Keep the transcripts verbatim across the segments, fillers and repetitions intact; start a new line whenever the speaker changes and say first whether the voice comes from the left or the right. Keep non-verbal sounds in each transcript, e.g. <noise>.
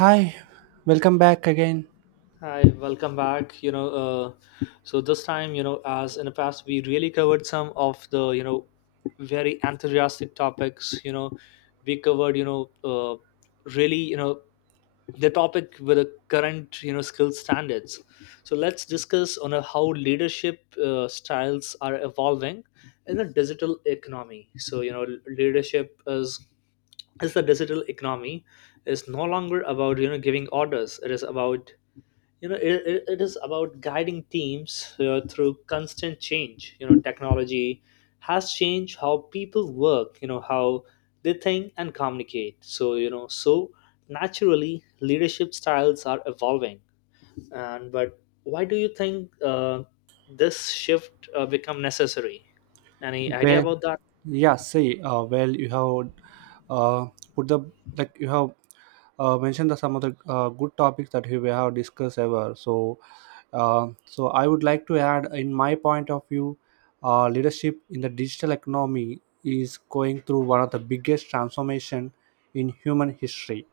right: Hi, welcome back again.
left: Hi, welcome back. You know, uh, so this time, you know, as in the past, we really covered some of the, you know, very enthusiastic topics. You know, we covered, you know, uh, really, you know, the topic with the current, you know, skill standards. So let's discuss on uh, how leadership uh, styles are evolving in the digital economy. So you know, leadership is is the digital economy is no longer about you know giving orders. It is about you know it, it it is about guiding teams uh, through constant change. You know technology has changed how people work, you know how they think and communicate, so you know so naturally leadership styles are evolving. And but why do you think uh, this shift uh, become necessary? Any idea
right: Where
left: about that?
right: Yeah, see. Uh, well, You have uh, put the, like you have uh, mentioned the some of the uh, good topics that we have discussed ever. So, uh, so I would like to add, in my point of view, uh, leadership in the digital economy is going through one of the biggest transformation in human history.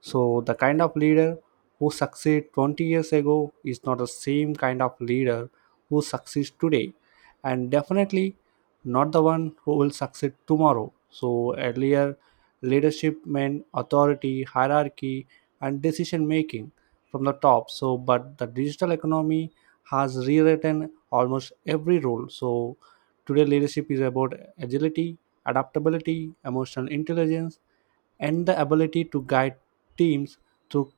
right: So, the kind of leader who succeeded twenty years ago is not the same kind of leader who succeeds today, and definitely not the one who will succeed tomorrow. So earlier, leadership meant authority, hierarchy, and decision making from the top. So but the digital economy has rewritten almost every role. So today, leadership is about agility, adaptability, emotional intelligence, and the ability to guide teams through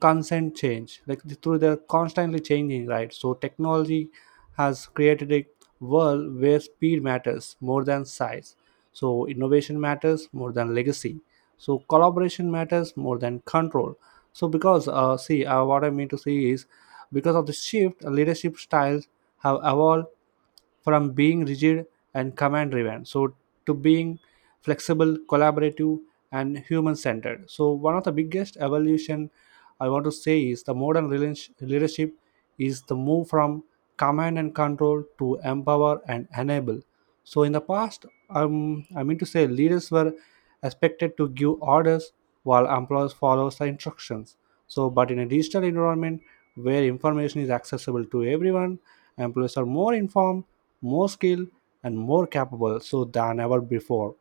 right: constant change, like th- through they're constantly changing, right? So technology has created a world where speed matters more than size, so innovation matters more than legacy, so collaboration matters more than control. So because uh, see uh, what I mean to say is, because of the shift, leadership styles have evolved from being rigid and command driven, so to being flexible, collaborative, and human centered. So one of the biggest evolution I want to say is the modern relation- leadership is the move from command and control to empower and enable. So in the past, um, I mean to say, leaders were expected to give orders while employees follow the instructions. So but in a digital environment where information is accessible to everyone, employees are more informed, more skilled, and more capable so than ever before.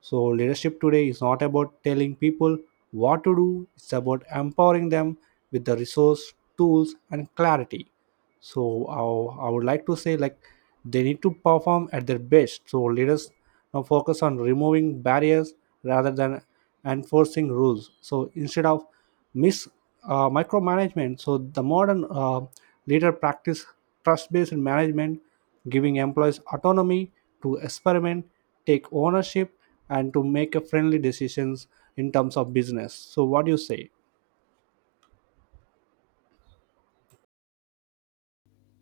right: So leadership today is not about telling people what to do, it's about empowering them with the resource tools and clarity. So I, I would like to say, like, they need to perform at their best, so let us now focus on removing barriers rather than enforcing rules. So instead of mis uh, micromanagement, so the modern uh, leader practice trust-based management, giving employees autonomy to experiment, take ownership, and to make a friendly decisions in terms of business. So what do you say?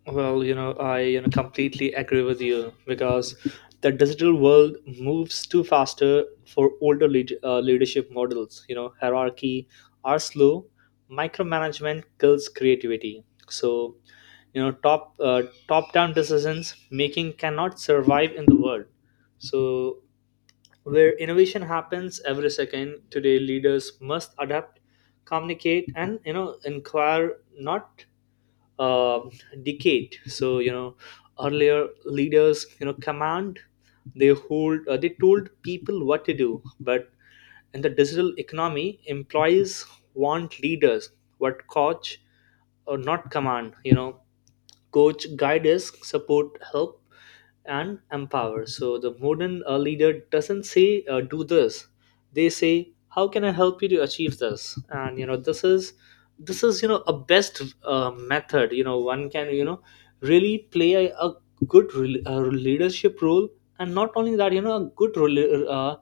left: Well, you know, I you know completely agree with you because the digital world moves too faster for older lead, uh, leadership models. You know, hierarchy are slow, micromanagement kills creativity. So, you know, top uh, top down decisions making cannot survive in the world. So, where innovation happens every second, today leaders must adapt, communicate, and you know, inquire not um decade. So you know earlier leaders you know command. They hold uh, they told people what to do, but in the digital economy employees want leaders what coach or not command. You know coach, guides, support, help, and empower. So the modern uh, leader doesn't say uh, do this; they say how can I help you to achieve this? And you know this is this is you know a best uh, method. You know one can you know really play a, a good re- uh, leadership role, and not only that, you know a good rela- uh,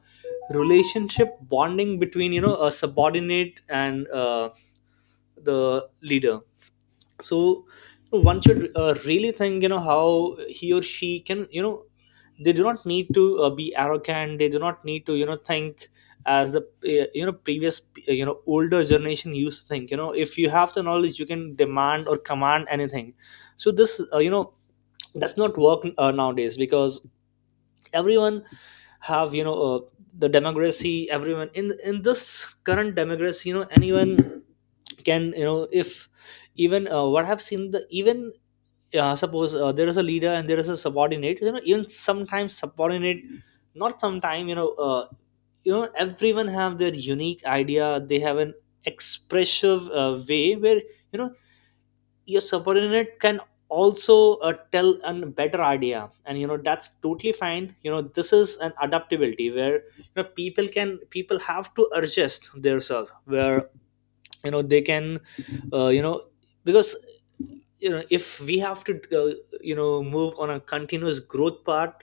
left: relationship bonding between you know a subordinate and uh, the leader. So one should uh, really think, you know how he or she can, you know they do not need to uh, be arrogant. They do not need to you know think as the uh, you know previous, uh, you know older generation used to think. You know if you have the knowledge you can demand or command anything. So this uh, you know does not work uh, nowadays because everyone have you know uh, the democracy. Everyone in in this current democracy, you know anyone can, you know if even, uh, what I've seen, the even uh, suppose uh, there is a leader and there is a subordinate. You know even sometimes subordinate, not sometime, you know uh, you know everyone have their unique idea. They have an expressive uh, way where you know your subordinate can also uh, tell a better idea. And you know that's totally fine. You know this is an adaptability where you know people can people have to adjust themselves where you know they can, uh, you know because you know if we have to, uh, you know move on a continuous growth path.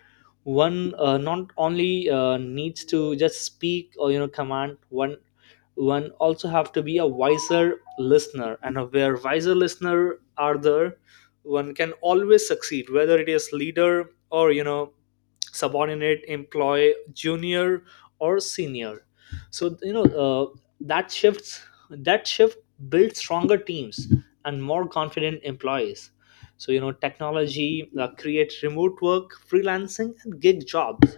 left: One uh, not only uh, needs to just speak or you know command. One one also have to be a wiser listener, and where wiser listener are there, one can always succeed, whether it is leader or you know subordinate, employee, junior or senior. So you know uh, that shifts that shift builds stronger teams and more confident employees. So you know technology uh, creates remote work, freelancing and gig jobs.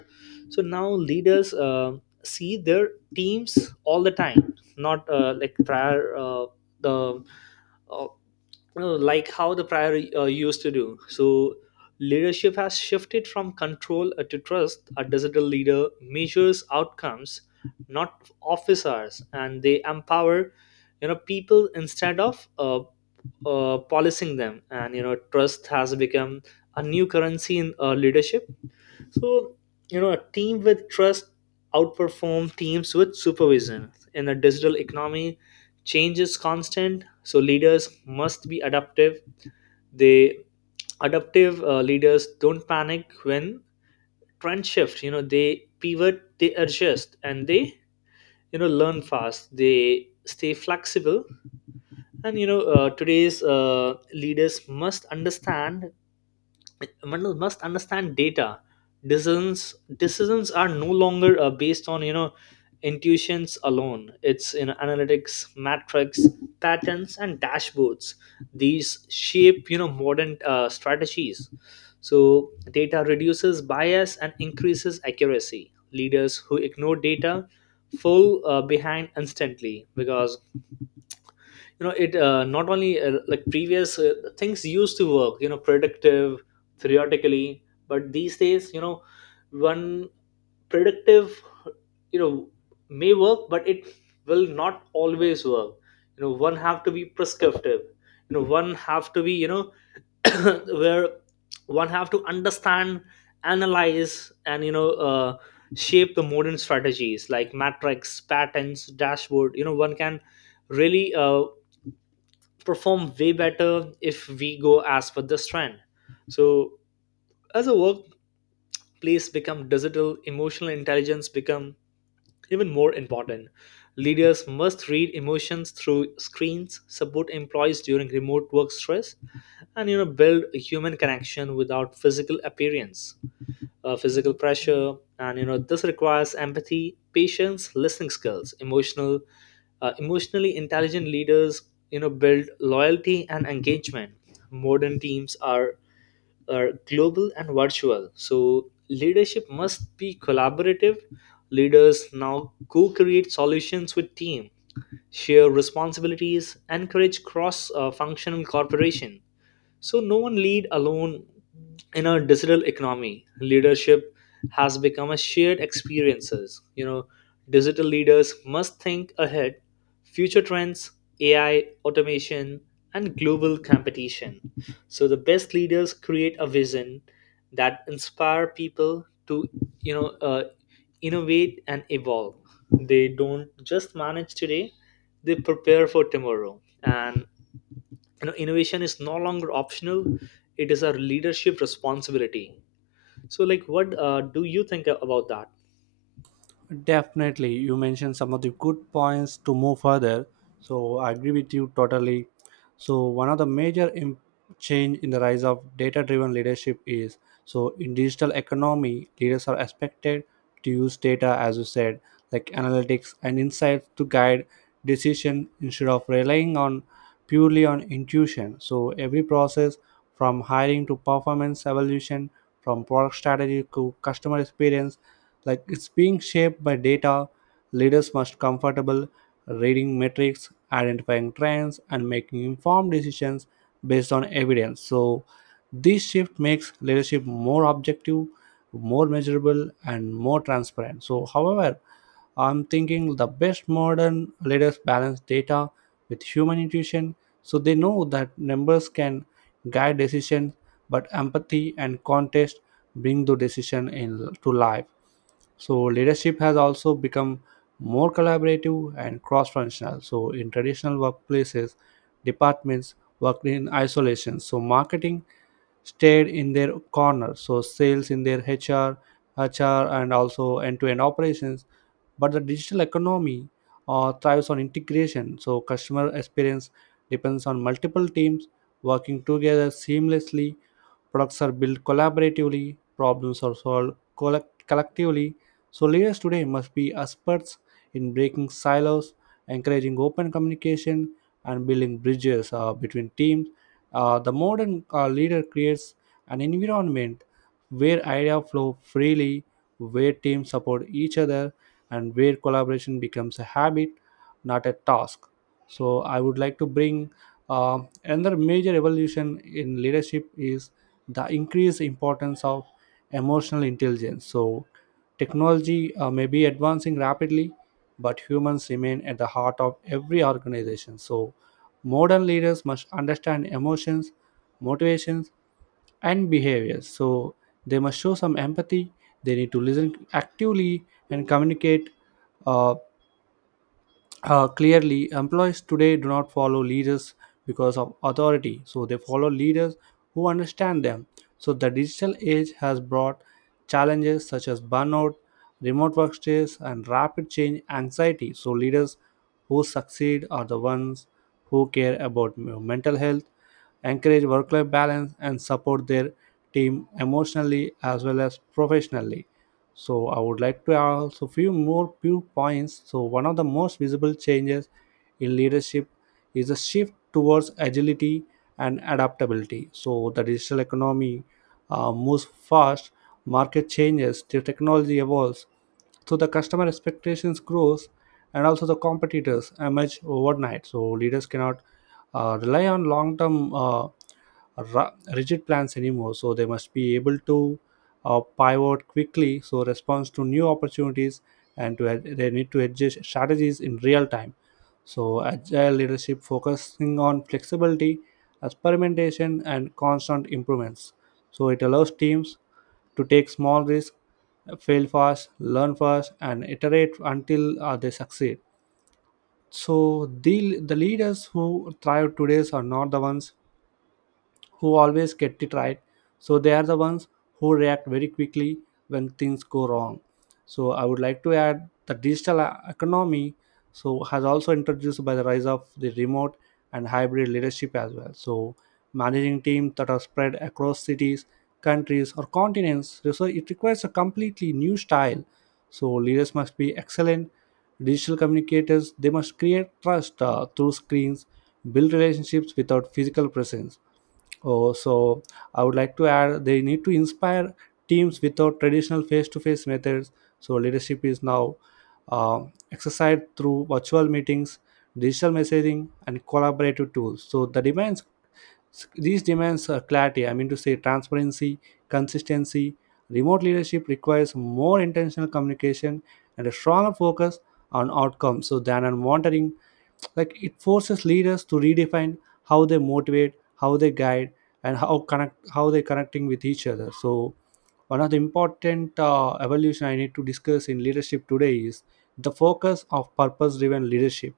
left: So now leaders uh, see their teams all the time, not uh, like prior, uh, the uh, you know, like how the prior uh, used to do. So leadership has shifted from control uh, to trust. A digital leader measures outcomes, not officers, and they empower you know people instead of uh, uh, policing them. And you know trust has become a new currency in uh, leadership. So, you know, a team with trust outperform teams with supervision. In a digital economy, change is constant, so leaders must be adaptive. They adaptive uh, leaders don't panic when trend shift. You know, they pivot, they adjust, and they you know learn fast. They stay flexible, and you know uh, today's uh, leaders must understand, one must understand data. Decisions decisions are no longer uh, based on you know intuitions alone. It's in analytics, metrics, patterns and dashboards. These shape you know modern uh, strategies. So data reduces bias and increases accuracy. Leaders who ignore data fall uh, behind instantly, because you know it uh, not only uh, like previous uh, things used to work, you know predictive theoretically. But these days you know one predictive you know may work, but it will not always work. You know one have to be prescriptive. You know one have to be, you know <coughs> <clears throat> where one have to understand, analyze, and you know uh, shape the modern strategies like matrix, patterns, dashboard. You know one can really uh, perform way better if we go as per this trend. So as a workplace become digital, emotional intelligence become even more important. Leaders must read emotions through screens, support employees during remote work stress, and you know build a human connection without physical appearance, uh, physical pressure. And you know this requires empathy, patience, listening skills. Emotional uh, emotionally intelligent leaders you know build loyalty and engagement. Modern teams are are global and virtual, so leadership must be collaborative. Leaders now co-create solutions with team, share responsibilities, encourage cross uh, functional cooperation. So no one lead alone in a digital economy. Leadership has become a shared experiences. You know, digital leaders must think ahead, future trends, A I, automation, and global competition. So the best leaders create a vision that inspire people to you know uh, innovate and evolve. They don't just manage today; they prepare for tomorrow. And you know innovation is no longer optional, it is our leadership responsibility. So like what uh, do you think about that?
right: Definitely, you mentioned some of the good points to move further. So I agree with you totally. So one of the major im- change in the rise of data driven leadership is, so in digital economy, leaders are expected to use data, as you said, like analytics and insights to guide decision instead of relying on purely on intuition. So every process from hiring to performance evolution, from product strategy to customer experience, like, it's being shaped by data. Leaders must comfortable reading metrics, identifying trends, and making informed decisions based on evidence. So this shift makes leadership more objective, more measurable, and more transparent. So however, I'm thinking the best modern leaders balance data with human intuition. So they know that numbers can guide decisions, but empathy and context bring the decision in to life. So leadership has also become more collaborative and cross-functional. So in traditional workplaces, departments worked in isolation. So marketing stayed in their corner. So sales in their H R, H R, and also end-to-end operations. But the digital economy uh, thrives on integration. So customer experience depends on multiple teams working together seamlessly. Products are built collaboratively. Problems are solved collect- collectively. So leaders today must be experts in breaking silos, encouraging open communication, and building bridges uh, between teams. Uh, the modern uh, leader creates an environment where ideas flow freely, where teams support each other, and where collaboration becomes a habit, not a task. So I would like to bring uh, another major evolution in leadership is the increased importance of emotional intelligence. So technology uh, may be advancing rapidly, but humans remain at the heart of every organization. So modern leaders must understand emotions, motivations, and behaviors. So they must show some empathy. They need to listen actively and communicate uh, uh, clearly. Employees today do not follow leaders because of authority, so they follow leaders who understand them. So the digital age has brought challenges such as burnout, remote work stress, and rapid change anxiety. So leaders who succeed are the ones who care about, you know, mental health, encourage work life balance, and support their team emotionally as well as professionally. So I would like to add also few more few points. So one of the most visible changes in leadership is a shift towards agility and adaptability. So the digital economy uh, moves fast, market changes, the technology evolves, so the customer expectations grows, and also the competitors emerge overnight. So leaders cannot uh, rely on long-term. Uh, ru- rigid plans anymore, so they must be able to uh, pivot quickly, so response to new opportunities, and to ad- they need to adjust strategies in real time. So agile leadership focusing on flexibility, experimentation, and constant improvements. So it allows teams to take small risks, fail fast, learn fast, and iterate until uh, they succeed. So the the leaders who thrive today are not the ones who always get it right. So they are the ones who react very quickly when things go wrong. So I would like to add the digital e- economy so has also introduced by the rise of the remote and hybrid leadership as well. So managing teams that are spread across cities, countries, or continents. So it requires a completely new style. So leaders must be excellent digital communicators. They must create trust uh, through screens, build relationships without physical presence. Oh, so I would like to add, they need to inspire teams without traditional face-to-face methods. So leadership is now um, exercised through virtual meetings, digital messaging, and collaborative tools. So the demands, these demands are clarity, I mean to say, transparency, consistency. Remote leadership requires more intentional communication and a stronger focus on outcomes so than on monitoring. Like, it forces leaders to redefine how they motivate, how they guide, and how connect, how they're connecting with each other. So one of the important uh, evolution I need to discuss in leadership today is the focus of purpose-driven leadership.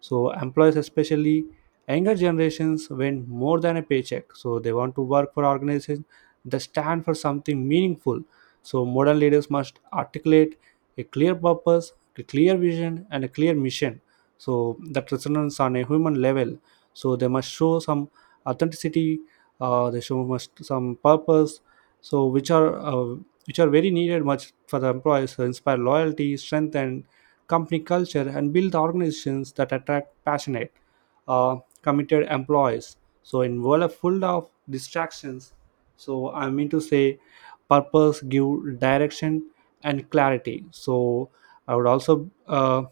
right: So employees, especially younger generations, want more than a paycheck. So they want to work for organizations that stand for something meaningful. So modern leaders must articulate a clear purpose, a clear vision, and a clear mission so that resonates on a human level. So they must show some authenticity. Uh, they show must some purpose, so which are uh, which are very needed much for the employees to inspire loyalty strength and company culture and build organizations that attract passionate, uh, committed employees. So in world full of distractions, so I mean to say, purpose give direction and clarity. So I would also uh,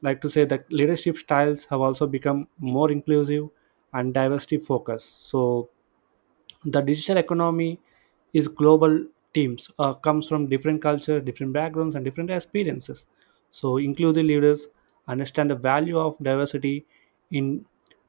right: like to say that leadership styles have also become more inclusive and diversity focused. So the digital economy is global. Teams uh, comes from different culture, different backgrounds, and different experiences. So inclusive leaders understand the value of diversity in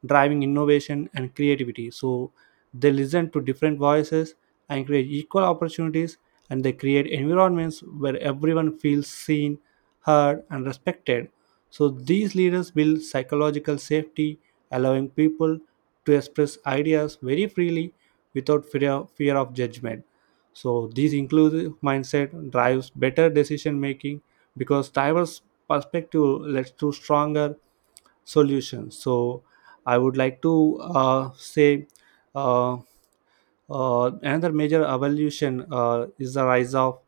right: driving innovation and creativity. So they listen to different voices and create equal opportunities, and they create environments where everyone feels seen, heard, and respected. So these leaders build psychological safety, allowing people to express ideas very freely without fear, fear of judgment. So this inclusive mindset drives better decision making because diverse perspective leads to stronger solutions. So I would like to uh, say uh, uh, another major evolution uh, is the rise of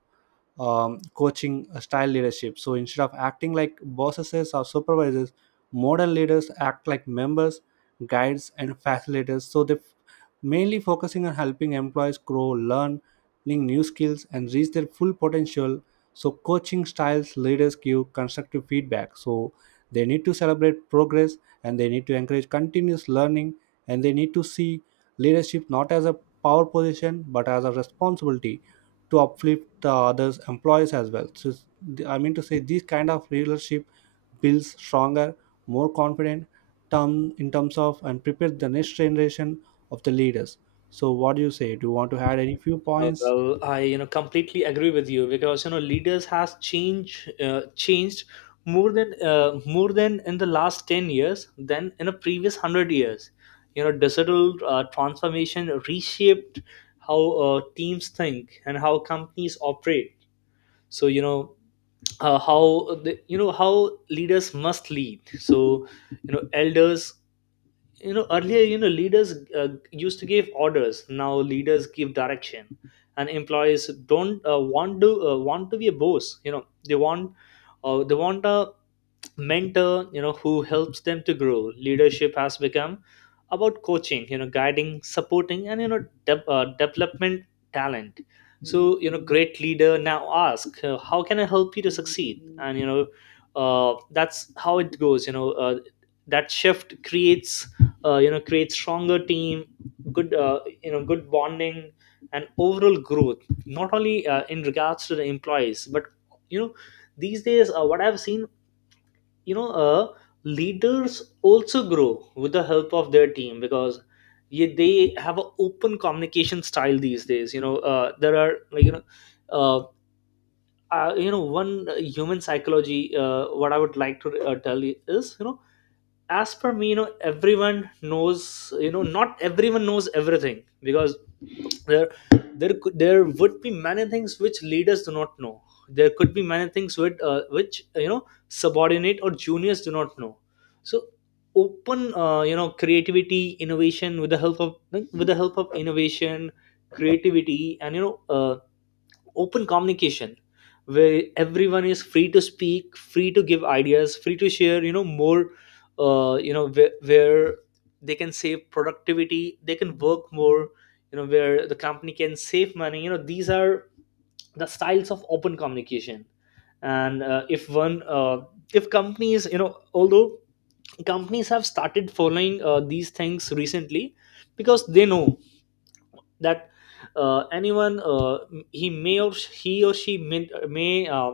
right: um, coaching style leadership. So instead of acting like bosses or supervisors, modern leaders act like members, guides, and facilitators. So they f- mainly focusing on helping employees grow, learn, learning new skills, and reach their full potential. So coaching styles leaders give constructive feedback. So they need to celebrate progress, and they need to encourage continuous learning, and they need to see leadership not as a power position but as a responsibility to uplift the others employees as well. So it's- the- I mean to say, this kind of leadership builds stronger, more confident term in terms of, and prepares the next generation of the leaders. So what do you say, do you want to add any few
left: uh,
right: points?
left: Well, I you know completely agree with you because you know leaders has changed uh, changed more than uh, more than in the last ten years than in the previous one hundred years. You know digital uh, transformation reshaped how uh, teams think and how companies operate. So you know uh, how the, you know how leaders must lead. So you know elders, you know earlier, you know leaders uh, used to give orders. Now leaders give direction. And employees don't uh, want to uh, want to be a boss. you know they want uh, they want a mentor you know who helps them to grow. Leadership has become about coaching, you know guiding, supporting, and you know de- uh, development talent. So you know great leader now ask uh, how can I help you to succeed? And you know uh, that's how it goes. You know uh, that shift creates uh, you know creates stronger team, good uh, you know good bonding, and overall growth, not only uh, in regards to the employees, but you know these days uh, what I've seen, you know uh, leaders also grow with the help of their team, because yeah, they have an open communication style these days. You know uh, there are, like, you know uh, uh, you know one uh, human psychology, uh, what I would like to uh, tell you is, you know as per me, you know everyone knows, you know not everyone knows everything. Because there there could there would be many things which leaders do not know. There could be many things which uh, which uh, you know subordinate or juniors do not know. So open uh, you know creativity, innovation, with the help of with the help of innovation, creativity, and you know uh, open communication, where everyone is free to speak, free to give ideas, free to share, you know more, uh, you know where, where they can save productivity, they can work more, you know where the company can save money. You know these are the styles of open communication. And uh, if one uh, if companies, you know although companies have started following uh, these things recently, because they know that uh, anyone, uh, m- he may or sh- he or she may, may uh,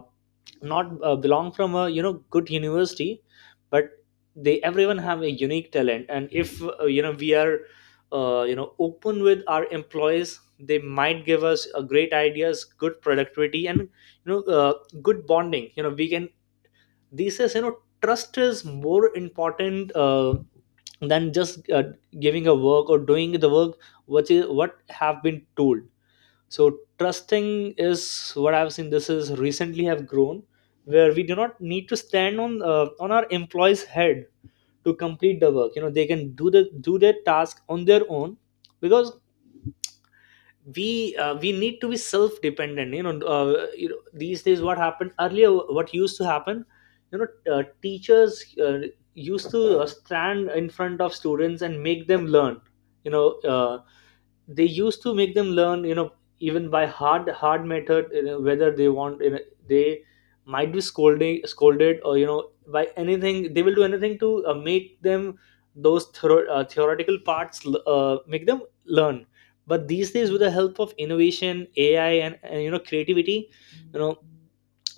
left: not uh, belong from a you know good university. But they everyone have a unique talent. And if uh, you know we are uh, you know open with our employees, they might give us uh, great ideas, good productivity, and you know uh, good bonding. You know we can. These says, you know trust is more important uh, than just uh, giving a work or doing the work, which is what have been told. So trusting is what I've seen, this is recently have grown, where we do not need to stand on uh, on our employees head to complete the work. You know they can do the do their task on their own. Because we uh, we need to be self dependent. You know uh, you know these days what happened earlier, what used to happen, you know uh, Teachers uh, used to uh, stand in front of students and make them learn. you know uh, they used to make them learn, you know even by hard hard method, you know, whether they want, you know, they might be scolding scolded or, you know, by anything. They will do anything to uh, make them, those thero- uh, theoretical parts, uh, make them learn. But these days, with the help of innovation, AI, and, and you know, creativity, you know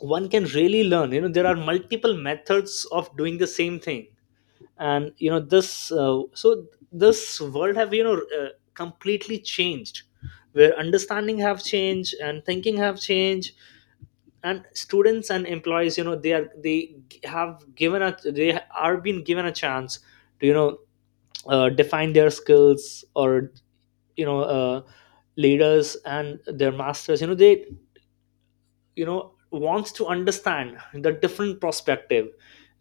left: one can really learn. You know, there are multiple methods of doing the same thing. And you know, this uh, so this world have, you know, uh, completely changed, where understanding have changed and thinking have changed. And students and employees, you know, they are they g- have given a they are being given a chance to, you know, uh, define their skills, or you know uh, leaders and their masters, you know, they you know wants to understand the different perspective.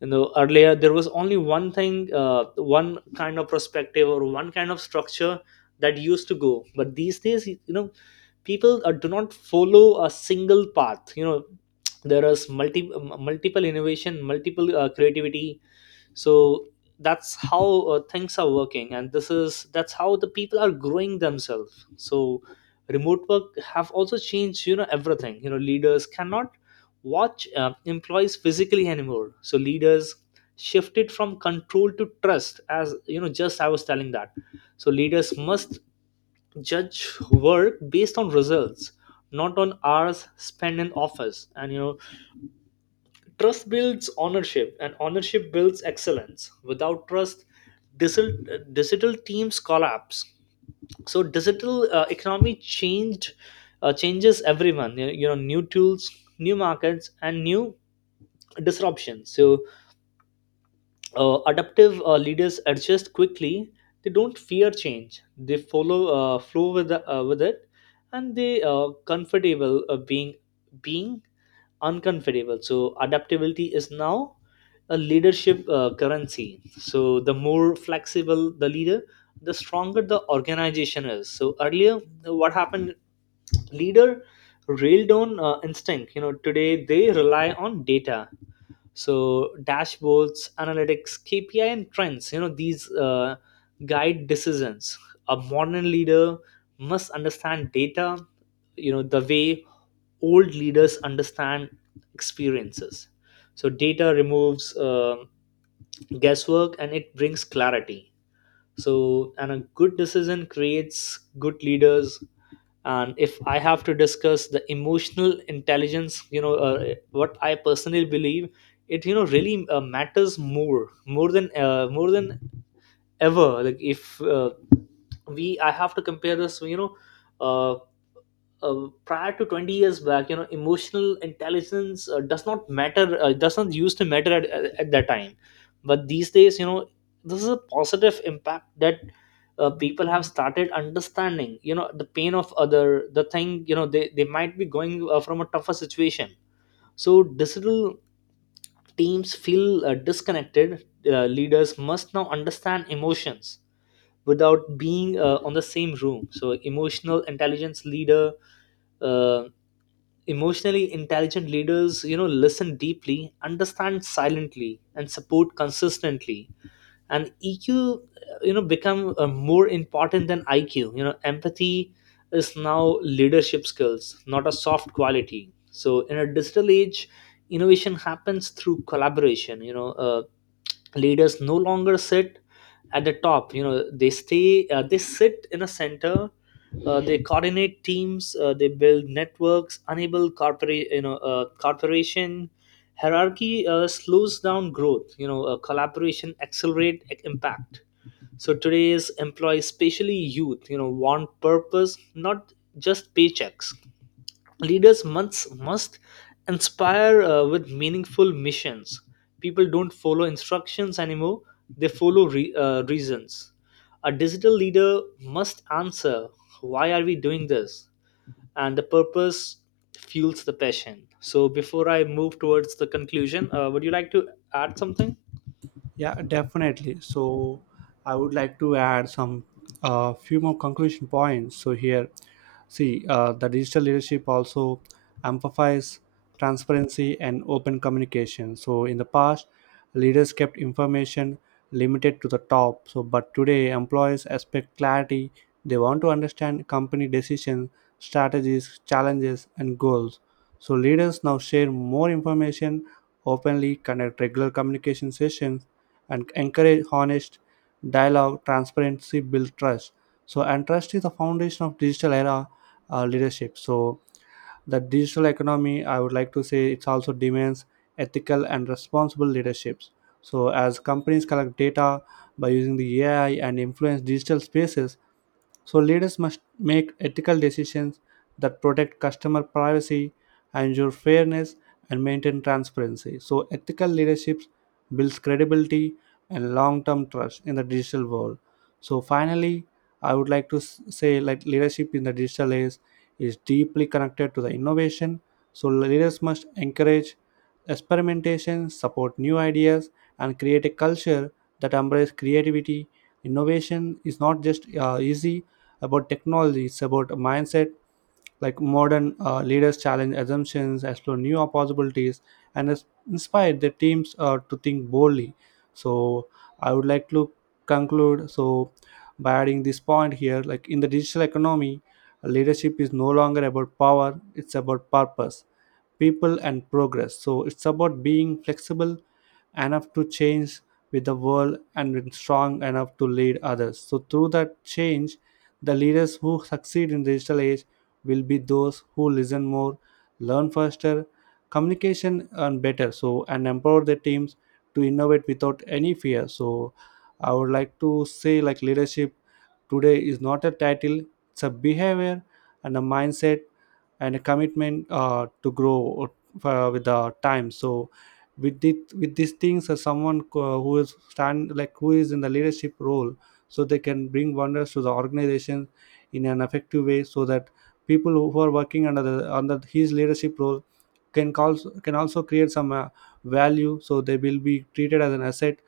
left: You know, earlier there was only one thing, uh, one kind of perspective or one kind of structure that used to go. But these days, you know, people uh, do not follow a single path. You know, there is multi m- multiple innovation, multiple uh, creativity. So that's how uh, things are working, and this is that's how the people are growing themselves. So remote work have also changed, you know, everything. You know, leaders cannot watch uh, employees physically anymore. So leaders shifted from control to trust, as you know, just I was telling that. So leaders must judge work based on results, not on hours spent in office. And you know, trust builds ownership, and ownership builds excellence. Without trust, digital, digital teams collapse. So digital uh, economy changed uh, changes everyone. You you know, new tools, new markets, and new disruptions. So uh, adaptive uh, leaders adjust quickly. They don't fear change. They follow uh, flow with the, uh, with it, and they are comfortable uh, being being uncomfortable. So adaptability is now a leadership uh, currency. So the more flexible the leader, the stronger the organization is. So earlier, what happened? Leader railed on uh, instinct. You know, today they rely on data. So dashboards, analytics, K P I, and trends. You know, these uh, guide decisions. A modern leader must understand data, you know, the way old leaders understand experiences. So data removes um guesswork, and it brings clarity. So, and a good decision creates good leaders. And if I have to discuss the emotional intelligence, you know, uh, what I personally believe, it, you know, really uh, matters more more than uh, more than ever. Like, if uh, we I have to compare this, you know, uh, uh, prior to twenty years back, you know, emotional intelligence uh, does not matter, uh, does not used to matter at, at, at that time. But these days, you know, this is a positive impact that uh, people have started understanding, you know, the pain of other. The thing, you know, they, they might be going uh, from a tougher situation. So digital teams feel uh, disconnected. Uh, leaders must now understand emotions without being uh, on the same room. So emotional intelligence leader, uh, emotionally intelligent leaders, you know, listen deeply, understand silently, and support consistently. And EQ, you know, become uh, more important than IQ. You know, empathy is now leadership skills, not a soft quality. So in a digital age, innovation happens through collaboration. You know uh, leaders no longer sit at the top. You know, they stay uh, they sit in a center. Uh, they coordinate teams, uh, they build networks, enable corporate, you know, uh, corporation. Hierarchy uh, slows down growth. You know, uh, collaboration accelerate ac- impact. So today's employees, especially youth, you know, want purpose, not just paychecks. Leaders must must inspire uh, with meaningful missions. People don't follow instructions anymore, they follow re- uh, reasons. A digital leader must answer, why are we doing this? And the purpose fuels the passion. So before I move towards the conclusion, uh, would you like to add something?
right: Yeah, definitely. So I would like to add some uh, few more conclusion points. So here, see, uh, the digital leadership also amplifies transparency and open communication. So in the past, leaders kept information limited to the top. So but today, employees expect clarity. They want to understand company decisions, strategies, challenges, and goals. So leaders now share more information openly, conduct regular communication sessions, and encourage honest dialogue. Transparency build trust, so and trust is the foundation of digital era uh, leadership. So the digital economy, I would like to say, it also demands ethical and responsible leaderships. So as companies collect data by using the AI and influence digital spaces, so leaders must make ethical decisions that protect customer privacy, ensure fairness, and maintain transparency. So ethical leadership builds credibility and long-term trust in the digital world. So finally, I would like to s- say, like, leadership in the digital age is deeply connected to the innovation. So leaders must encourage experimentation, support new ideas, and create a culture that embraces creativity. Innovation is not just uh, easy about technology. It's about a mindset. Like, modern uh, leaders challenge assumptions, explore new possibilities, and is- inspire their teams uh, to think boldly. So I would like to conclude. So by adding this point here, like, in the digital economy, leadership is no longer about power; it's about purpose, people, and progress. So it's about being flexible enough to change with the world and being strong enough to lead others so through that change. The leaders who succeed in digital age will be those who listen more, learn faster, communication and better, so and empower their teams to innovate without any fear. So I would like to say, like, leadership today is not a title, it's a behavior and a mindset and a commitment uh, to grow uh, with the time. So with the, with these things, uh, someone uh, who is stand, like, who is in the leadership role, so they can bring wonders to the organization in an effective way, so that people who are working under the under his leadership role can call, can also create some uh, value. So they will be treated as an asset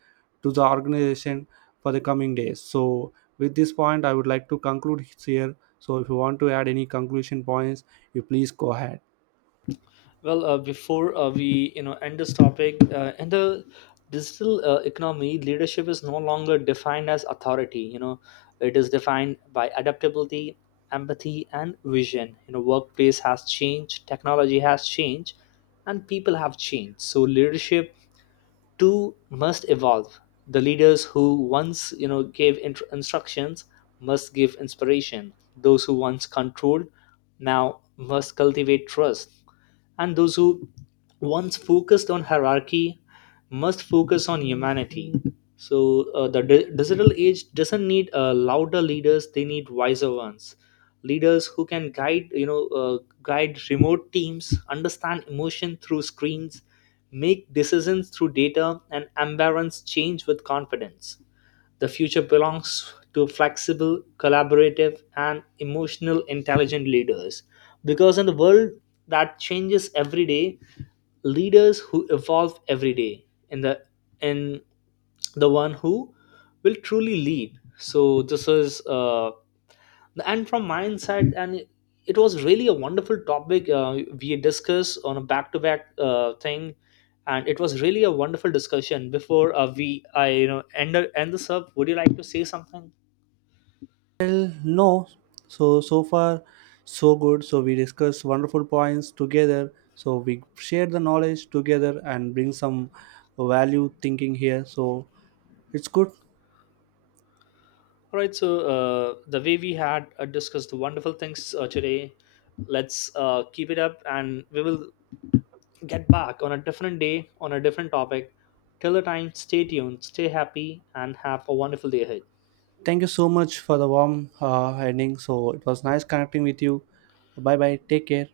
right: to the organization for the coming days. So with this point, I would like to conclude here. So if you want to add any conclusion points, you please go ahead.
left: Well, uh, before uh, we, you know, end this topic, uh, in the digital uh, economy, leadership is no longer defined as authority. You know, it is defined by adaptability, empathy, and vision. You know, workplace has changed, technology has changed, and people have changed. So leadership Two must evolve. The leaders who once, you know, gave int- instructions must give inspiration. Those who once controlled now must cultivate trust. And those who once focused on hierarchy must focus on humanity. So uh, the di- digital age doesn't need uh, louder leaders, they need wiser ones. Leaders who can guide, you know, uh, guide remote teams, understand emotion through screens, make decisions through data, and embrace change with confidence. The future belongs to flexible, collaborative, and emotional intelligent leaders. Because in the world that changes every day, leaders who evolve every day, in the in the one who will truly lead. So this is uh, and from my inside. And it was really a wonderful topic uh, we discussed on a back-to-back uh, thing, and it was really a wonderful discussion. Before uh, we I you know, end, end this up, would you like to say something?
right: Well, no. So so far, so good. So we discuss wonderful points together. So we share the knowledge together and bring some value thinking here. So it's good.
left: All right, so uh, the way we had uh, discussed wonderful things uh, today, let's uh, keep it up, and we will get back on a different day on a different topic. Till the time, stay tuned, stay happy, and have a wonderful day ahead.
right: Thank you so much for the warm uh, ending. So it was nice connecting with you. Bye bye. Take care.